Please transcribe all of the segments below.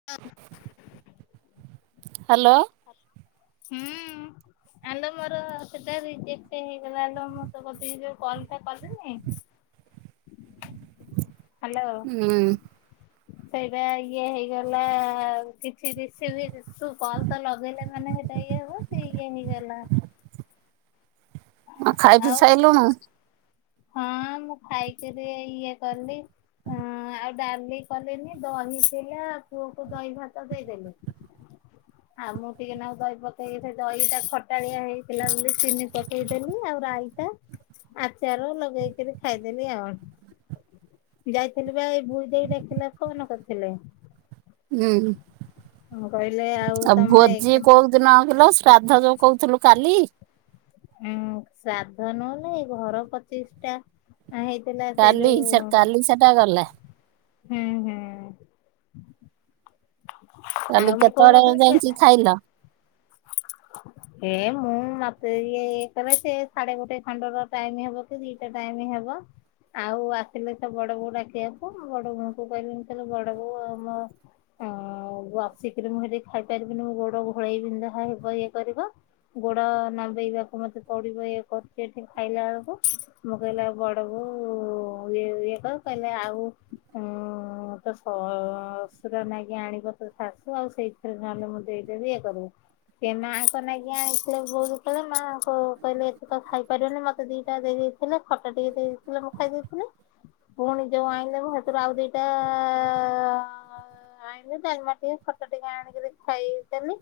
[inaudible] Hello. ହା ହୁଁ। ଆଲ ମୋର ସେଇଟା ରିଜେକ୍ଟ ହେଇଗଲା ଲୋ ମୁଁ ତୋ କତିକି ଜଉ କଲ ଟା କଲିନି ହ୍ୟାଲୋ। ହୁଁ ସେଇଟା ଇଏ ହେଇଗଲା କିଛି ରିସିଭ ଇଶୁ କଲ ତ ଲଗେଇଲେ ମାନେ ସେଇଟା ଇଏ ହବ ସେ ଇଏ ହେଇଗଲା। ଖାଇ ପିଇ ଆଉ ସାଇଲୁଣୁ? ହଁ ମୁଁ ଖାଇକିରି ଇଏ କଲି। ହଁ ଆଉ ଡାଲି କଲିନି ଦହି ଥିଲା ପୁଅକୁ ଦହି ଭାତ ଦେଇଦେଲି। [unintelligible] ଆଉ ମୁଁ ଟିକେ ନାଉ ଦହି ପକେଇକି ଦହିଟା ଖଟାଳିଆ ହେଇଥିଲା ବୋଲି ଚିନି ପକେଇଦେଲି ଆଉ ରାଇତା ଚେର ଲଗେଇକି ଖାଇଦେଲି ଆଉ। ଯାଇଥିଲି ବା ଏଇ ଭୁଇ ଦେଇ ଡାକିଲା ଫୋନ କରିଥିଲେ। ହୁଁ। ହଁ କହିଲି ଆଉ ତମ ଭୋଜି ଏକଜାମ କୋଉ ଦିନ କିଲ ଶ୍ରାଦ୍ଧ ଯୋଉ କହୁଥିଲୁ କାଲି? ଉଁ ଶ୍ରାଧ ନୁହେଁ ଲ ଏଘର ପଚିଷ୍ଟା। ନାଇଁ ହେଇଥିଲା ସେ କାଲି ଯଉ କାଲି ସେଟା ଗଲା। ହୁଁ ହୁଁ। ଆଉ କାଲି ମୁଁ କେତେବେଳେ କହୁନଥିଲି ଯାଇଚି ଖାଇଲ? [unintelligible] ଏ ମୁଁ ମତେ ଇଏ ଇଏ କଲେ ସେ ସାଢେ ଗୋଟେ ଖଣ୍ଡେ ଟାଇମ ହବ। ଦିଟା ଟାଇମ ହେବ। ଆଉ ଆସିଲେ ସେ ବଡ ବୋଉ ଡାକିବାକୁ ବଡ ବୋଉଙ୍କୁ କହିଲି ବଡ ବୋଉ ଆଉ ମ ହଁ ଆସିକିରି ମୁଁ ଏଠି ଖାଇପାରିବିନି ମୋ ଗୋଡ ଘୋଳେଇ ବିନ୍ଧା ହେବ ଇଏ କରିବ। ଗୋଡ ନମ୍ୱେଇବାକୁ ମତେ ପଡିବ ଇଏ କରୁଚି ଏଠି ଖାଇଲା ବେଳକୁ। ମୁଁ କହିଲି ଆଉ ବଡ ବୋଉ ଇ ଇଏ କର କହିଲେ ଆଉ ହଁ ତ ସସୁର ନାଗି ଆଣିବ ତ ଶାଶୁ ଆଉ ସେଇ ଫିନାଇଲି ମୁଁ ଦେଇ ଦେବି ଇଏ କରିବି। ସେ ମାଆଙ୍କ ଲାଗି ଆଣିଥିଲେ ବହୁ ଧୁପ୍ ଯେ ମାଆ କହିଲେ ଏତିକ ଖାଇପାରିବନି ମତେ ଦିଟା ଦେଇ ହେଲେ ଖଟା ଟିକେ ଦେଇଥିଲେ ମୁଁ ଖାଇ ଦଉଥିଲି। ପୁଣି ଯଉ ଆଣିଲେ ମୁଁ ହେଥିରୁ ଆଉ ଦିଟା ଆଇଁଲି ଡାଲମା ଟିକେ ଖଟା ଟିକେ ଆଣିକିରି ଖାଇଦେଲି।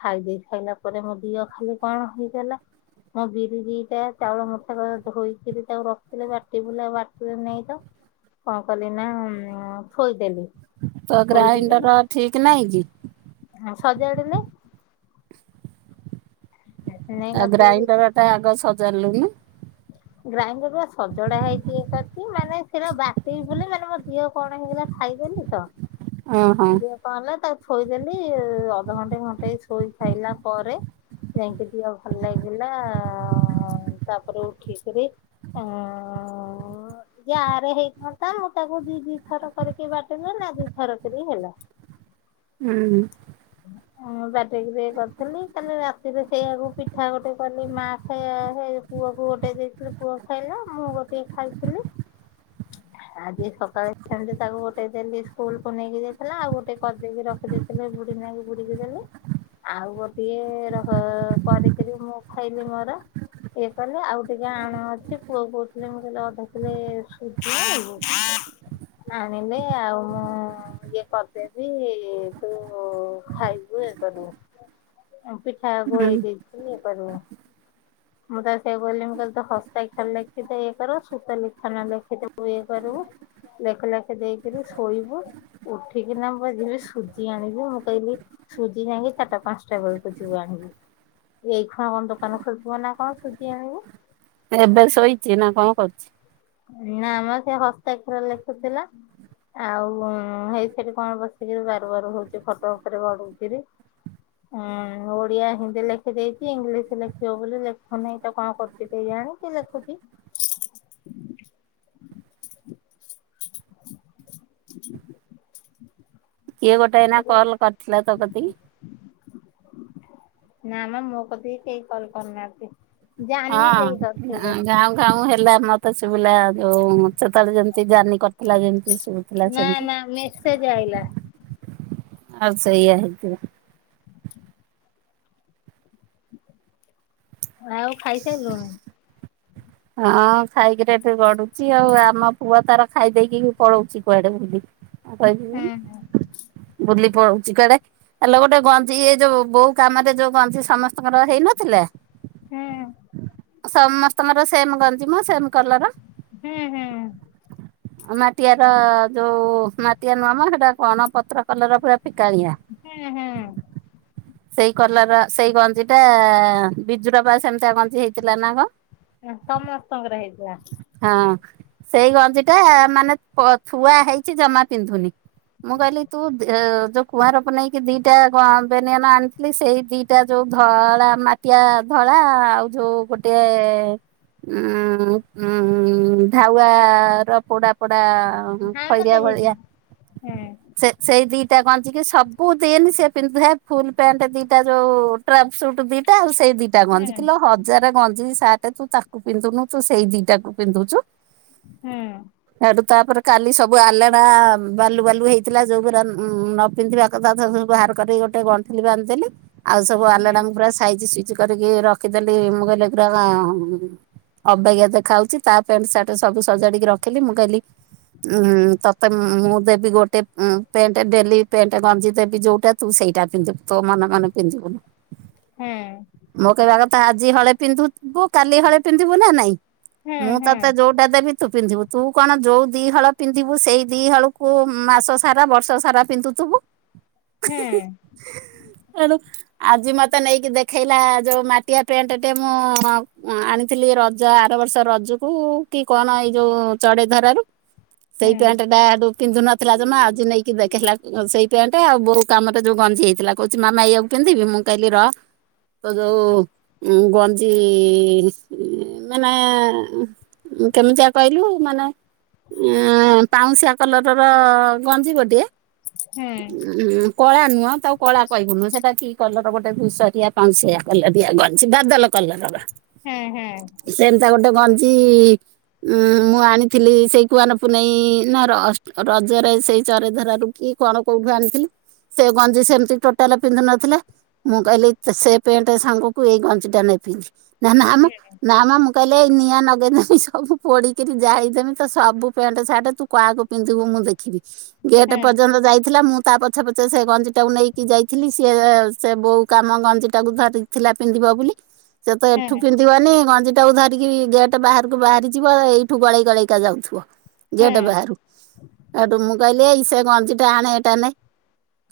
ଖାଇ ଦେଇ ସାଇଲା ପରେ ମୋ ଦିଅ ଖାଲି କଣ ହେଇଗଲା। ମୁଁ ବିରି ଦିଟା ଚାଉଳ ମୁଠେ ଧୋଇକିରି ତାକୁ ରଖିଥିଲି ବାଟି ବୋଲି ଆଉ ବାଟିଲି ନେଇ ତ। କଁ କଲି ନା ଥୋଇଦେଲି। ତ ଗ୍ରାଇଣ୍ଡର ଠିକ ନାଇଁ କି। ହ ସଜାଡେ ନାଇ ନେଇ ଆଉ ନଥିଲେ କି ଗ୍ରାଇଣ୍ଡର ଟା ଆଗ ସଜାଲୁନି। ଗ୍ରାଇଣ୍ଡର ବା ସଜଡା ହେଇଛି ଏକାତି ମାନେ ସେଟ ବାଟ ବଲେ ମାନେ ଝିଅ କଣ ହେଇଗଲା ଖାଇବେନି ତ ଓହୋ ଅ କଲା ତାକୁ ଥୋଇଦେଲି ଅଧଘଣ୍ଟେ ଘଣ୍ଟେ ଶୋଇ ଖାଇଲା ପରେ ଯାଇକି ଯିିବା ଭଲ ଲାଗିଲା ତାପରେ ଉଠିକରି ଆ ଯ ରେ ହେଇଥାନ୍ତା ଆଉ ତାକୁ ଦି ଦି ଥର କରିକି ବାଟ ନେ ନା ଦିଥର କରି ହେଲା। ହୁଁ। ହଁଁ ବାଟିକିରି କରିଥିଲି କାଲି ରାତିରେ ସେଇଆକୁ ପିଠା ଗୋଟେ କଲି ମା ଖାଇବା। ପୁଅକୁ ଗୋଟେ ଦେଇଥିଲି ପୁଅ ଖାଇଲା ମୁଁ ଗୋଟିଏ ଖାଇଥିଲି। ଆଜି ସକାଳେ ସେମିତି ତାକୁ ଗୋଟେ ଦେଲି ସ୍କୁଲକୁ ନେଇକି ଯାଇଥିଲା ଆଉ ଗୋଟେ କରିଦେଇକି ରଖିଦଥିଲା। ହେଲେ ବୁଢ ନକି ବୁଢିକି ଦେଲେ। ଆଉ ଗୋଟିଏ ରହ କରିକିରି ମୁଁ ଖାଇଲି ମୋର ଇଏ କଲେ ଆଉ ଟିକେ ଆଣ ଅଛି ପୁଅ କହୁଥିଲେ ମୁଁ କହେ ଅଧା କିଲୋ ସୁଝିବ। ଆଣିନି ଆଉ ମୁଁ ଇଏ କରିଦେବି ତୁ ଖାଇବୁ ଇଏ କରିବୁ ଉଁପି ଠା ହୁଁ ଗୋଳେଇ ଦେଇଥିପି ଇଏ କରବୁ ମୁଁ ତା ସେୟା କହିଲି। ମୁ କଲି ହସ୍ତା ଖାର ଲେଖିଦେ ଇଏ କରିବୁ ସୁତ ଲେଖା ନ ଲେଖିଦବୁ ଇଏ କରିବୁ। ଲେଖେ ଲେଖେ ଦେଇକରି ଶୋଇବୁ। ଉଠିକିନା ବାଜିରେ ସୁଜି ଆଣିବୁ ମୁଁ କହିଲି। ସୁଜି ଯାଇକି ଚାରିଟା ପାଞ୍ଚଟା ବେଳକୁ ଯିବୁ ଆଣିବୁ। ଏଇ ଖଣ କଣ ଦୋକାନ ଖୋଲଥିବ ନା କଣ ସୁଜିି ଆଣିବୁ। ଏବେ ଶୋଇଚି ନା କଣ କରୁଚି। ନା ଆ ମ ସେ ହସ୍ତାକ୍ଷର ଲେଖୁଥିଲା। ଆଉ ହେଇ ସେଠି କଣ ବସିକିରି ବାରୁ ବାରୁ ହୋଉଚି ଖଟ ଉପରେ ଗଡୁକିରି। ଉଁ ଓଡିଆ ହିନ୍ଦୀ ଲେଖିଦେଇଚି ଇଂଲିଶ ଲେଖିବ ବୋଲି ଲେଖୁ ନେହିଁ ତ କଣ କରୁଚି। କେୟାଣି କି ଲେଖୁଚି। [inaudible] [inaudible] କିଏ ଗୋଟେ ଏଇନା ଏଇ କଲ୍ କରିଥିଲା ତୋ କତିିକି। ନା ମ ମୋ କତିକି କେହି କଲ କରିନାହାନ୍ତି। ଜାନି ଦେଇ କରୁଥିଲେ। କାଉଁ ହେଲା ମତ୍ ତେ ଶୁଭିଲା ଯୋଉ ସେତେବେଳେ ଯେମିତି ଜାନି କରିଥିଲା ଯେମତି ଶୁଭୁଥିଲା ସେମତି। ସେ ଯାଇଲା। ଆଉ ସେଇଆ ହେଇଥିବ। ଆଉ ଖାଇସାରଲୁଣି। ହଁ ଖାଇକିରି ଏଠି ଗଡୁଚି ଆଉ ଆମ ପୁଅ ତାର ଖାଇ ଦେଇକି ପଳଉଚି କୁଆଡେ ବୁଲି। ଆଉ କରିବୁ ହୁଁ କୋନୁ ବୁଲି ପଳଉଚି କୁଆଡେ। ଆଲୋ ଗୋଟେ ଗଞ୍ଜି ଏ ଯୋଉ ବୋଉ କାମ ରେ ଯୋଉ ଗଞ୍ଜି ସମସ୍ତଙ୍କର ହେଇନଥିଲା। ହୁଁ। ସମସ୍ତଙ୍କର ସେମ ଗଞ୍ଜି ମ ସେମ କଲର ହୁଁ ହୁଁ। ମାଟିଆ ର ଯୋଉ ମାଟିଆ ନୁଆମ ସେଟା କଣ ପତ୍ର କଲର ପୁରା ଫିକାଳିଆ। ହୁଁ ହୁଁ ସେଇ କଲର ସେଇ ଗଞ୍ଜି ଟା ବିଜୁର ବା ସେମିତି ଗଞ୍ଜି ହେଇଥିଲା ନା କ ସମସ୍ତଙ୍କର ହେଇଥିଲା। ହଁ ସେଇ ଗଞ୍ଜି ଟା ମାନେ ଥୁଆ ହେଇଚି ଜମା ପିନ୍ଧୁନି ମୁଁ କହିଲି ତୁ ଯୋଉ କୁଆଁର ପୁନେଇକି ଦିଟା ଗ ବେନିଅନ୍ ଆଣିଥିଲି ସେଇ ଦିଟା ଯୋଉ ଧଳା ମା ଟିଆ ଧଳା ଆଉ ଯୋଉ ଗୋଟିଏ ଉଁ ଉଁ ଧାଉଆ ର ପୋଡା ପୋଡ଼ା ହଁ ମୁଁ ଖଇରିଆ ଦେଖିଛି ଭଳିଆ ହୁଁ। ସେ ସେଇ ଦିଟା ଗଞ୍ଜିକି ସବୁ ଦିନ୍ ସେ ପିନ୍ଧେ। ଫୁଲ ପ୍ୟାଣ୍ଟ ଦିଟା ଯୋଉ ଟ୍ରାପ ସୁଟ ଦିଟା ଆଉ ସେଇ ଦିଟା ହୁଁ ଗଞ୍ଜି କିଲ ହଜାର ଗଞ୍ଜି ସାର୍ଟ ତୁ ତାକୁ ପିନ୍ଧୁନୁ ତୁ ସେଇ ଦିଟାକୁ ପିନ୍ଧୁଚୁ। ହୁଁ। ହୁଁ ଆଠୁ ତାପରେ କାଲି ସବୁ ଆଲଣା ବାଲୁ ବାଲୁ ହେଇଥିଲା ଯୋଉ ପା ରା ନ ପିନ୍ଧିବା ଏକାଥରେ ବାହାର କରିିକି ଗୋଟେ ଗଣ୍ଠୁଲି ବାନ୍ଧଦେଲି ଆଉ ସବୁ ଆଲଣା ହୁଁ ଙ୍କୁ ପୁରା ସାଇଜି କରିକି ରଖିଦେଲି ମୁଁ କହିଲି ପୁରା ଅବାଗିଆ ଦେଖା ହଉଚି ତା ପ୍ୟାଣ୍ଟ ସାର୍ଟ ସବୁ ସଜାଡିକି ରଖିଲି ମୁଁ କହିଲି ଉ ତତେ ମୁଁ ଦେବି ଗୋ ଟେ ପେଣ୍ଟ ଡେଲି ପେଣ୍ଟ ଗଞ୍ଜିି ଦେବି ଯୋଉଁଟା ତୁ ସେଇଟା ପିନ୍ଧୁ ତୋ ମନେ ମନେ ପିନ୍ଧିବୁନୁ। ହୁଁ ହୁଁ ମୋ କହିବା କଥା ଆଜି ହଳେ ପିନ୍ଧିବୁ, କାଲି ହଳେ ପିନ୍ଧିବୁ ନା ନାଇଁ। ମୁଁ ହୁଁ ହୁଁ ହୁଁ ହୁଁ ତୋତେ ଯୋଉ ଟା ଦେବି ତୁ ପିନ୍ଧିବୁ। ତୁ କଣ ଯୋଉ ଦି ହଳ ପିନ୍ଧିବୁ ସେଇ ଦିହଳୁକୁ ମାସ ସାରା ବର୍ଷ ସାରା ପିନ୍ଧୁଥିବୁ। ହଁ। ଏଣୁ ଆଜି ମୋତେ ନେଇକି ଦେଖେଇଲା ଯୋଉ ମାଟିଆ ପେଣ୍ଟ ଟେ ମୁଁ ଆଣି ଥିଲି ରଜ ଆର ବର୍ଷ ରଜକୁ କି କଣ ଏଇ ଯୋଉ ଚଡେଇ ଧରାରୁ ସେଇ ପେଣ୍ଟ ଟା ଏଠୁ ପିନ୍ଧୁ ନଥିଲା ଜମା ଆଜି ନେଇକି ଦେଖେଇଲା ସେଇ ପେଣ୍ଟ ଆଉ ବୋଉ କାମରେ ଯୋଉ ଗଞ୍ଜି ହେଇଥିଲା। କହୁଛି ମାମା ଏଇଆକୁ ପିନ୍ଧିବି, ମୁଁ କହିଲି ର ତ ଯୋଉ ଉଁ, ଗ ଜି ଏ ମାନେ ଉଁ, କେମିତିଆ କଇଲୁ? ମାନେ ଏଁ, ପାଉଁଶିଆ କଲର୍ ର ଗଞ୍ଜି ଗୋଟିଏ। ଆଁ, କଳା ନୁହଁ ତାକୁ କଳା କହିବୁନୁ, ସେଟା କି କଲର୍ ଗୋଟେ ଧୂସରିଆ ପାଉଁଶିଆ କଲର୍ ଦିଆ ଗଞ୍ଜି, ବାଦଲ କଲର୍ ବା ହୁଁ ହୁଁ ହୁଁ ହୁଁ ହୁଁ ହୁଁ ସେମତା ଗୋଟେ ଗଞ୍ଜି ଅଁ, ମୁଁ ଆଣିଥିଲି ସେଇ କୁଆଁର ପୁନେଇଁ ନା ର-ଅଷ୍ ରଜରେ ସେଇ ଚାରିଧାରା ରୁ। କି କଣ କୋଉଠୁ ଆଣିଥିଲି। ସେ ଗଞ୍ଜି ସେମିତି ଟୋଟାଲ ପିନ୍ଧୁ ନଥିଲା, ମୁଁ କହିଲି ସେ ପେଣ୍ଟ ସାଙ୍ଗ ତୁ ଏ ଗଞ୍ଜି ଟା ନେ ପିନ୍ଧି, ନା ନା ମୋ ନା ମା ମୁଁ କହିଲି ଏଇ ନିଆଁ ନଗେଇଦେମି ସବୁ ପୋଡିି କେଇଠି ଯାଇଥେମି ତ ସବୁ ପେଣ୍ଟ ସାର୍ଟ ତୁ କାଆକୁ ପିନ୍ଧିବୁ ମୁଁ ଦେଖିବି। ଗେଟ୍ ପର୍ଯ୍ୟନ୍ତ ଯାଇଥିଲା ମୁଁ ତା ପଛେ ପଛେ ସେ ଗଞ୍ଜି ଟାକୁ ନେଇକି ଯାଇଥିଲି, ସିଏ ସେ ବୋଉ କାମ ଗଞ୍ଜି ଟାକୁ ଧରି ଥିଲା ପିନ୍ଧିବ ବୋଲି। ସେ ତ ଏଠୁ ପିନ୍ଧିବନି ଗଞ୍ଜି ଟାକୁ ଧରିକି ଗେଟ୍ ବାହାରକୁ ବାହାରି ଯିବ। ଏଇ ଠୁ ଗଳେଇ ଗଳେଇକା ଯାଉଥୁବ ଗେଟ୍ ବାହାରୁ। ଏଠୁ ମୁଁ କଇଲି ଏଇ ସେ ଗଞ୍ଜି ଟା ଆଣେ, ଏଟା ନେ,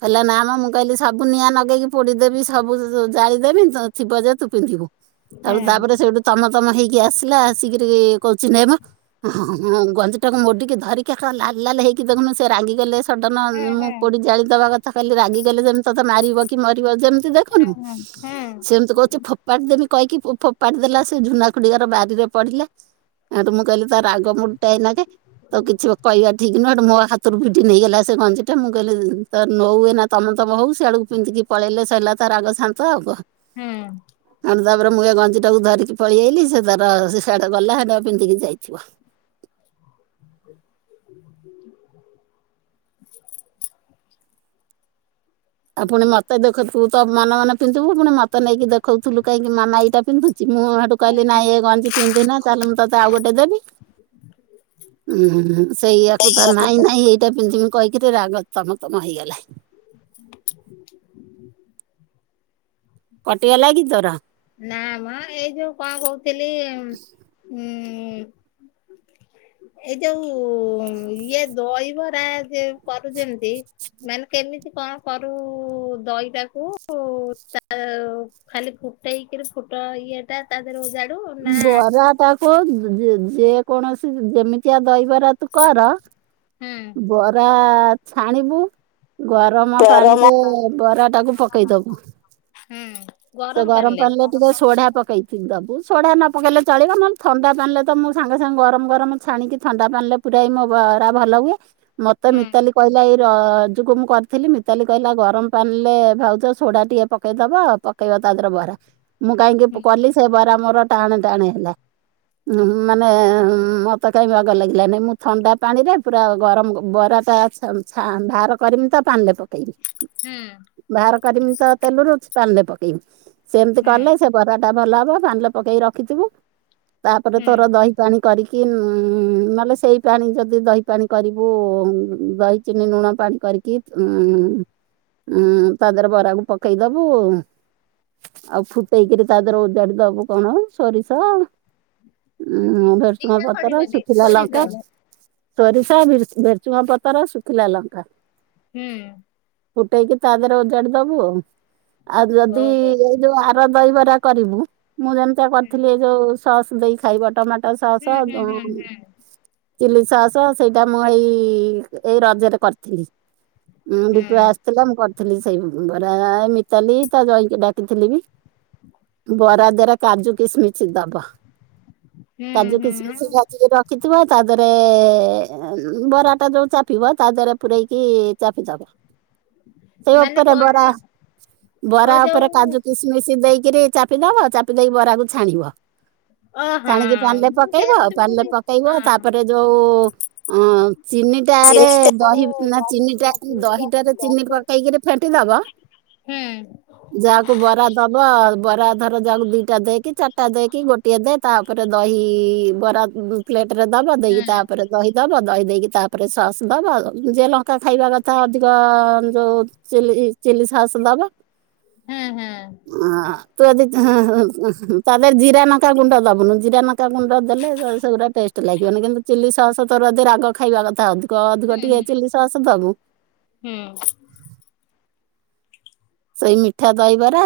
କଇଲା ନା ମୋ ମୁଁ କଇଲି ସେ ସବୁ ନିଆଁ ନଗେଇକି ପୋଡ଼ିଦେବି, ସବୁ ଜାଳିଦେବି, ତ ଥିବ ଯେ ତୁ ପିନ୍ଧିବୁ, ସେଉଠୁ ତାପରେ ସେଉଠୁ ତମ ତମ ହେଇକି ଆସିଲା, ଆସିକିରି କହୁଚି ନେ ମୋ ହଁ, ହଁ, ହଁ, ହଁ, ଗଞ୍ଜି ଟାକୁ ମୋଡିକି ଧରିକି ଏକାଳେ ଲାଲ ଲାଲ ହେଇକି ଦେଖୁନୁ ସେ ରାଗିଗଲେ। ସଡନ୍ ମୁଁ ପୋଡି ଜାଳି ଦବା କଥା କହିଲି ରାଗିଗଲେ ଯେମ ତୋତେ ମାରିବ କି ମରିବ ଯେମିତି ଦେଖିନୁ। ହୁଁ ସେମିତି କରୁଛି ଫୋ ପାଡି ଦେମି କଇକି ପୁ-ଫୋପାଡି ଦେଲା ସେ ଝୁନା ଖୁଡିି ଘର ବାରିରେ ପଡ଼ିଲା। ଏଠୁ ମୁଁ କହିଲି ତା ରାଗ ମୁଡ୍ ଟା ଏଇନା କେ ତ କିଛି କଇବା ଠିକ ନୁହଁ। ସେଠୁ ମୋ ହାତରୁ ଭିଡ ଡି, ନେଇଗଲା ସେ ଗଞ୍ଜି ଟା, ମୁଁ କହିଲି ତ ନଉ ଏଇନା ତମ ତମ ହଉ, ସିଆଡକୁ ପିନ୍ଧିକି ପଳେଇଲେ ସଇଲା। ତା ରାଗ ଶାନ୍ତ ହବ। ହଁ। ସେଉଠୁ ତାପର ମୁଁ ଏ ଗଞ୍ଜି ଟାକୁ ଧରିକି ପଳି ଆଇଲି ସେ ତାର ସିଏ ସିଆଡେ ଗଲା ତ ପିନ୍ଧିକି ଯାଇଥିବ। [inaudible] [inaudible] ଆ ପୁଣି ମୋତେ ଦେଖଉ ତୁ ତୋ ମନ ମନେ ପିନ୍ଧିବୁ। ପୁଣି ମୋତେ ନେଇକି ଦେଖଉଥୁଲୁ କାହିଁକି? ମାମା ଏଇଟା ପିନ୍ଧୁ ଚି, ମୁଁ ସେଠୁ ହୁଁ କହିଲି ନାଇଁ ଏ ଗଞ୍ଜି ପିନ୍ଧିନା ଚାଲ ମୁଁ ତୋତେ ଆଉ ଗୋଟେ ଦେବି। ହ [inaudible] ଉଁ, ହୁଁ, ହୁଁ, ସେଇଆକୁ ତ ନାହିଁ, ନାହିଁ ଏଇଟା ପିନ୍ଧିମି କହିକିରି ରାଗ ତମ ତମ ହେଇଗଲା। [inaudible] କଟି ଗଲାକି ତୋର? ନା ମୋ ଏଇ ଯୋଉ କଣ କହୁଥିଲି, ଉଁ, ଏଇ ଯୋଉ ଉଁ, ଇଏ ଦଇବରା ଯେ କରୁ ଯେମତି ମାନେ କେମିତି କଣ କରୁ ଦଇଟାକୁ ତା ଖାଲି ଫୁଟେଇକିରି ଫୁଟ ଇଏ ଟା ତା ଦେହରେ ଉଜାଡୁ ବରା ଟାକୁ ଯେ କୌଣସି ଯେମିତିଆ ଦହିବରା ତୁ କର ହୁଁ ବରା ଛାଣିବୁ ଗରମ ପାଣିରେ ବରା ଟାକୁ ପକେଇଦବୁ। ହୁଁ ସେ ଗରମ ପାଣିଲା ଟିକ ସୋଢା ପକେଇଥି ଦବୁ। ସୋଢା ନ ପକେଇଲେ ଚଳିବ ନହେଲେ ଥଣ୍ଡା ପାନିଲେ ତ ମୁଁ ସାଙ୍ଗେ ସାଙ୍ଗେ ଗରମ ଗରମ ଛାଣିକି ଥଣ୍ଡା ପାନିରେ ପୁରା ମୋ ପରା ଭଲ ହୁଏ ମତେ ହୁଁ ମିତାଲି କହିଲା ଏଇ ର ରଜକୁ ମୁଁ କରିଥିଲି ମିତାଲି କହିଲା ଗରମ ପାଣିରେ ଭାଉଜ ସୋଡା ଟିକେ ପକେଇଦବ ପ ପକେଇବ ତାଧିଅରେ ବରା। ମୁଁ କାହିଁକି ହୁଁ କଲି ସେ ବରା ମୋର ଟାଣେ ଟାଣେ ହେଲା ମାନେ ତ କାହିଁ ବାଗ ଲାଗିଲାନି ମୁଁ ଥଣ୍ଡା ପାଣିରେ ପୁରା ଗରମ ବରାଟା ଚା ବାହାର କରିମି ତ ପାଣି ପକେ କେଇମି ହୁଁ ବାହାର କରମି ତ ତେଲରୁଛି ପାଣିରେ ପକେଇବି ସେମିତି ହୁଁ କଲେ ସେ ବରା ଟା ଭଲ ହବ ପାନିରେ ପକେଇକି ରଖିଥିବୁ ତାପରେ ହୁଁ ତୋର ଦହି ପାଣି କରିକି ନହେଲେ ସେଇ ପାଣି ଯଦି ଦହି ପାଣି କରିବୁ ଦହି ଚିନି ଲୁଣ ପାଣି କରିକି ଉ ଉୁଁ ତା ଦେହରେ ବରାକୁ ପକେଇଦବୁ ଆଉ ଫୁଟେଇକରି ତା ଦେର ଓଜାଡି ଦବୁ କଣ ସୋରିଷ ଉଁ ଭେରସୁମା ଜିରା ପତର ପଡିବନି ଶୁଖିଲା ସୋରିଷ ଲଙ୍କା। ସୋରିଷା ଭେରସୁଙ୍ଗ ପତର ଶୁଖିଲା ଲଙ୍କା। ହୁଁ। ଫୁଟେଇକି ତା ଦେହରେ ଓଜାଡି ଦବୁ ଆଉ ଆଉ ଯଦି ଓହୋ ଯୋଉ ଆର ଦହିବରା କରିବୁ ମୁଁ ଯେମିତା ହୁଁ କରିଥିଲି ଯୋଉ ସସ୍ ଦେଇ ଖାଇବ ଟମାଟୋ ଟ ସସ ହୁଁ ହୁଁ ହୁଁ ଉଁ ଚିଲି ସସ୍ ସେଇଟା ମୁଁ ଏଇ ଏଇ ରଜରେ କରିଥିଲି ହୁଁ ଦିଟୁ ଆସି ଥିଲା ମୁଁ କରିଥିଲି ସେଇ ବରା ମିତାଲି ତା ଜଇଁକି ଡାକିଥିଲି ବି ବରାଦ କାଜୁ କିସମିସ ଦବ ହୁଁ କାଜୁ ହୁଁ ହୁଁ କିସମିସ ଟିକେ ରଖିଥିବ ତା ଦେହରେ ବରା ଟା ଯୋଉ ଚାପିବ ତା ଦେହରେ ପୁରାଇକି ଚାପିଦବ। [inaudible] ସେ ମାନେ ଉପରେ ବରା କଣ ଓ ବରା ଉପରେ ଯୋଉ କାଜୁ କି ସମିଶି ଦେଇକିରି ଚାପିଦବ ଚାପି ଦେଇକି ବରାକୁ ଛାଣିବ। ଅ ହଁ ଛାଣିକି ପାନିରେ ମୁଁ ସେଇଆ ପକେଇବ କହୁଛି ମୁଁ ପାନିରେ କହୁଛି ପକେଇବ ହଁ। ତାପରେ ଯୋଉ ହ ଚିନିଟାରେ ଚିନି ଚାହାରେ ଦହି ନା ଦହି ଚିନିଟା ନା ଚିନି ଚା ଦହିଟାରେ ଚିନି ଦହି ଦହି। ପକେଇକିରି ଫେଣ୍ଟି ଦବ ହୁଁ ଯାହା ବରା ଦବ ବରା ଧର ଯାକୁ ଦିଟା ଦେଏକି ଚା ଚାରିଟା ଦେଏକି ଗୋଟିଏ ଦେ ତାପରେ ଦହି ବରା ପ୍ଲେଟରେ ଦବ ହୁଁ ଦେଇକି ତାପରେ ଦହି ଦବ ଦହି ଦେଇକି ତାପରେ ସସ୍ ଦବ ଯିଏ ଲଙ୍କା ଖାଇବା କଥା ଅଧିକ ଯୋଉ ଚିଲି ଚିଲି ସସ ଦବ ହୁଁ ହୁଁ ହଁ ତୁ ଯଦି ତାଦେହରେ ଜିରା ନକା ଗୁଣ୍ଡ ଦବୁନୁ ଜିରା ନକା ଗୁଣ୍ଡ ଦେଲେ ସେଗୁଡା ଟେଷ୍ଟ ଲାଗିବନି କିନ୍ତୁ ଚିଲି ସସ୍ ତୋର ଯଦି ରାଗ ଖାଇବା କଥା ଅଧିକ ଅଧିକ ହୁଁ ଟିକେ ହୁଁ ଚିଲି ସସ୍ ଦବୁ। ହୁଁ। ସେଇ ମିଠା ଦହିବରା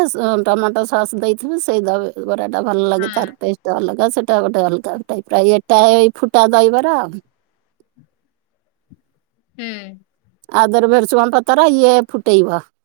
ଟମାଟୋ ସସ୍ ଦେଇଥିବୁ ସେଇ ଦହିବରା ଟା ଭଲ ଲାଗେ ହଁ ତାର ଟେଷ୍ଟ। ଗୋଟେ ଅଲଗା ସେଟା ଗୋଟେ ଅଲଗା ଗୋଟେ ପ୍ରାୟ ଏଟା ଏଇ ଫୁଟା ଦହିବରା ଆଉ। ହୁଁ। ଆଧୀରେ ଭେରସୁଙ୍ଗ ପତର ଇଏ ଫୁଟେଇବ।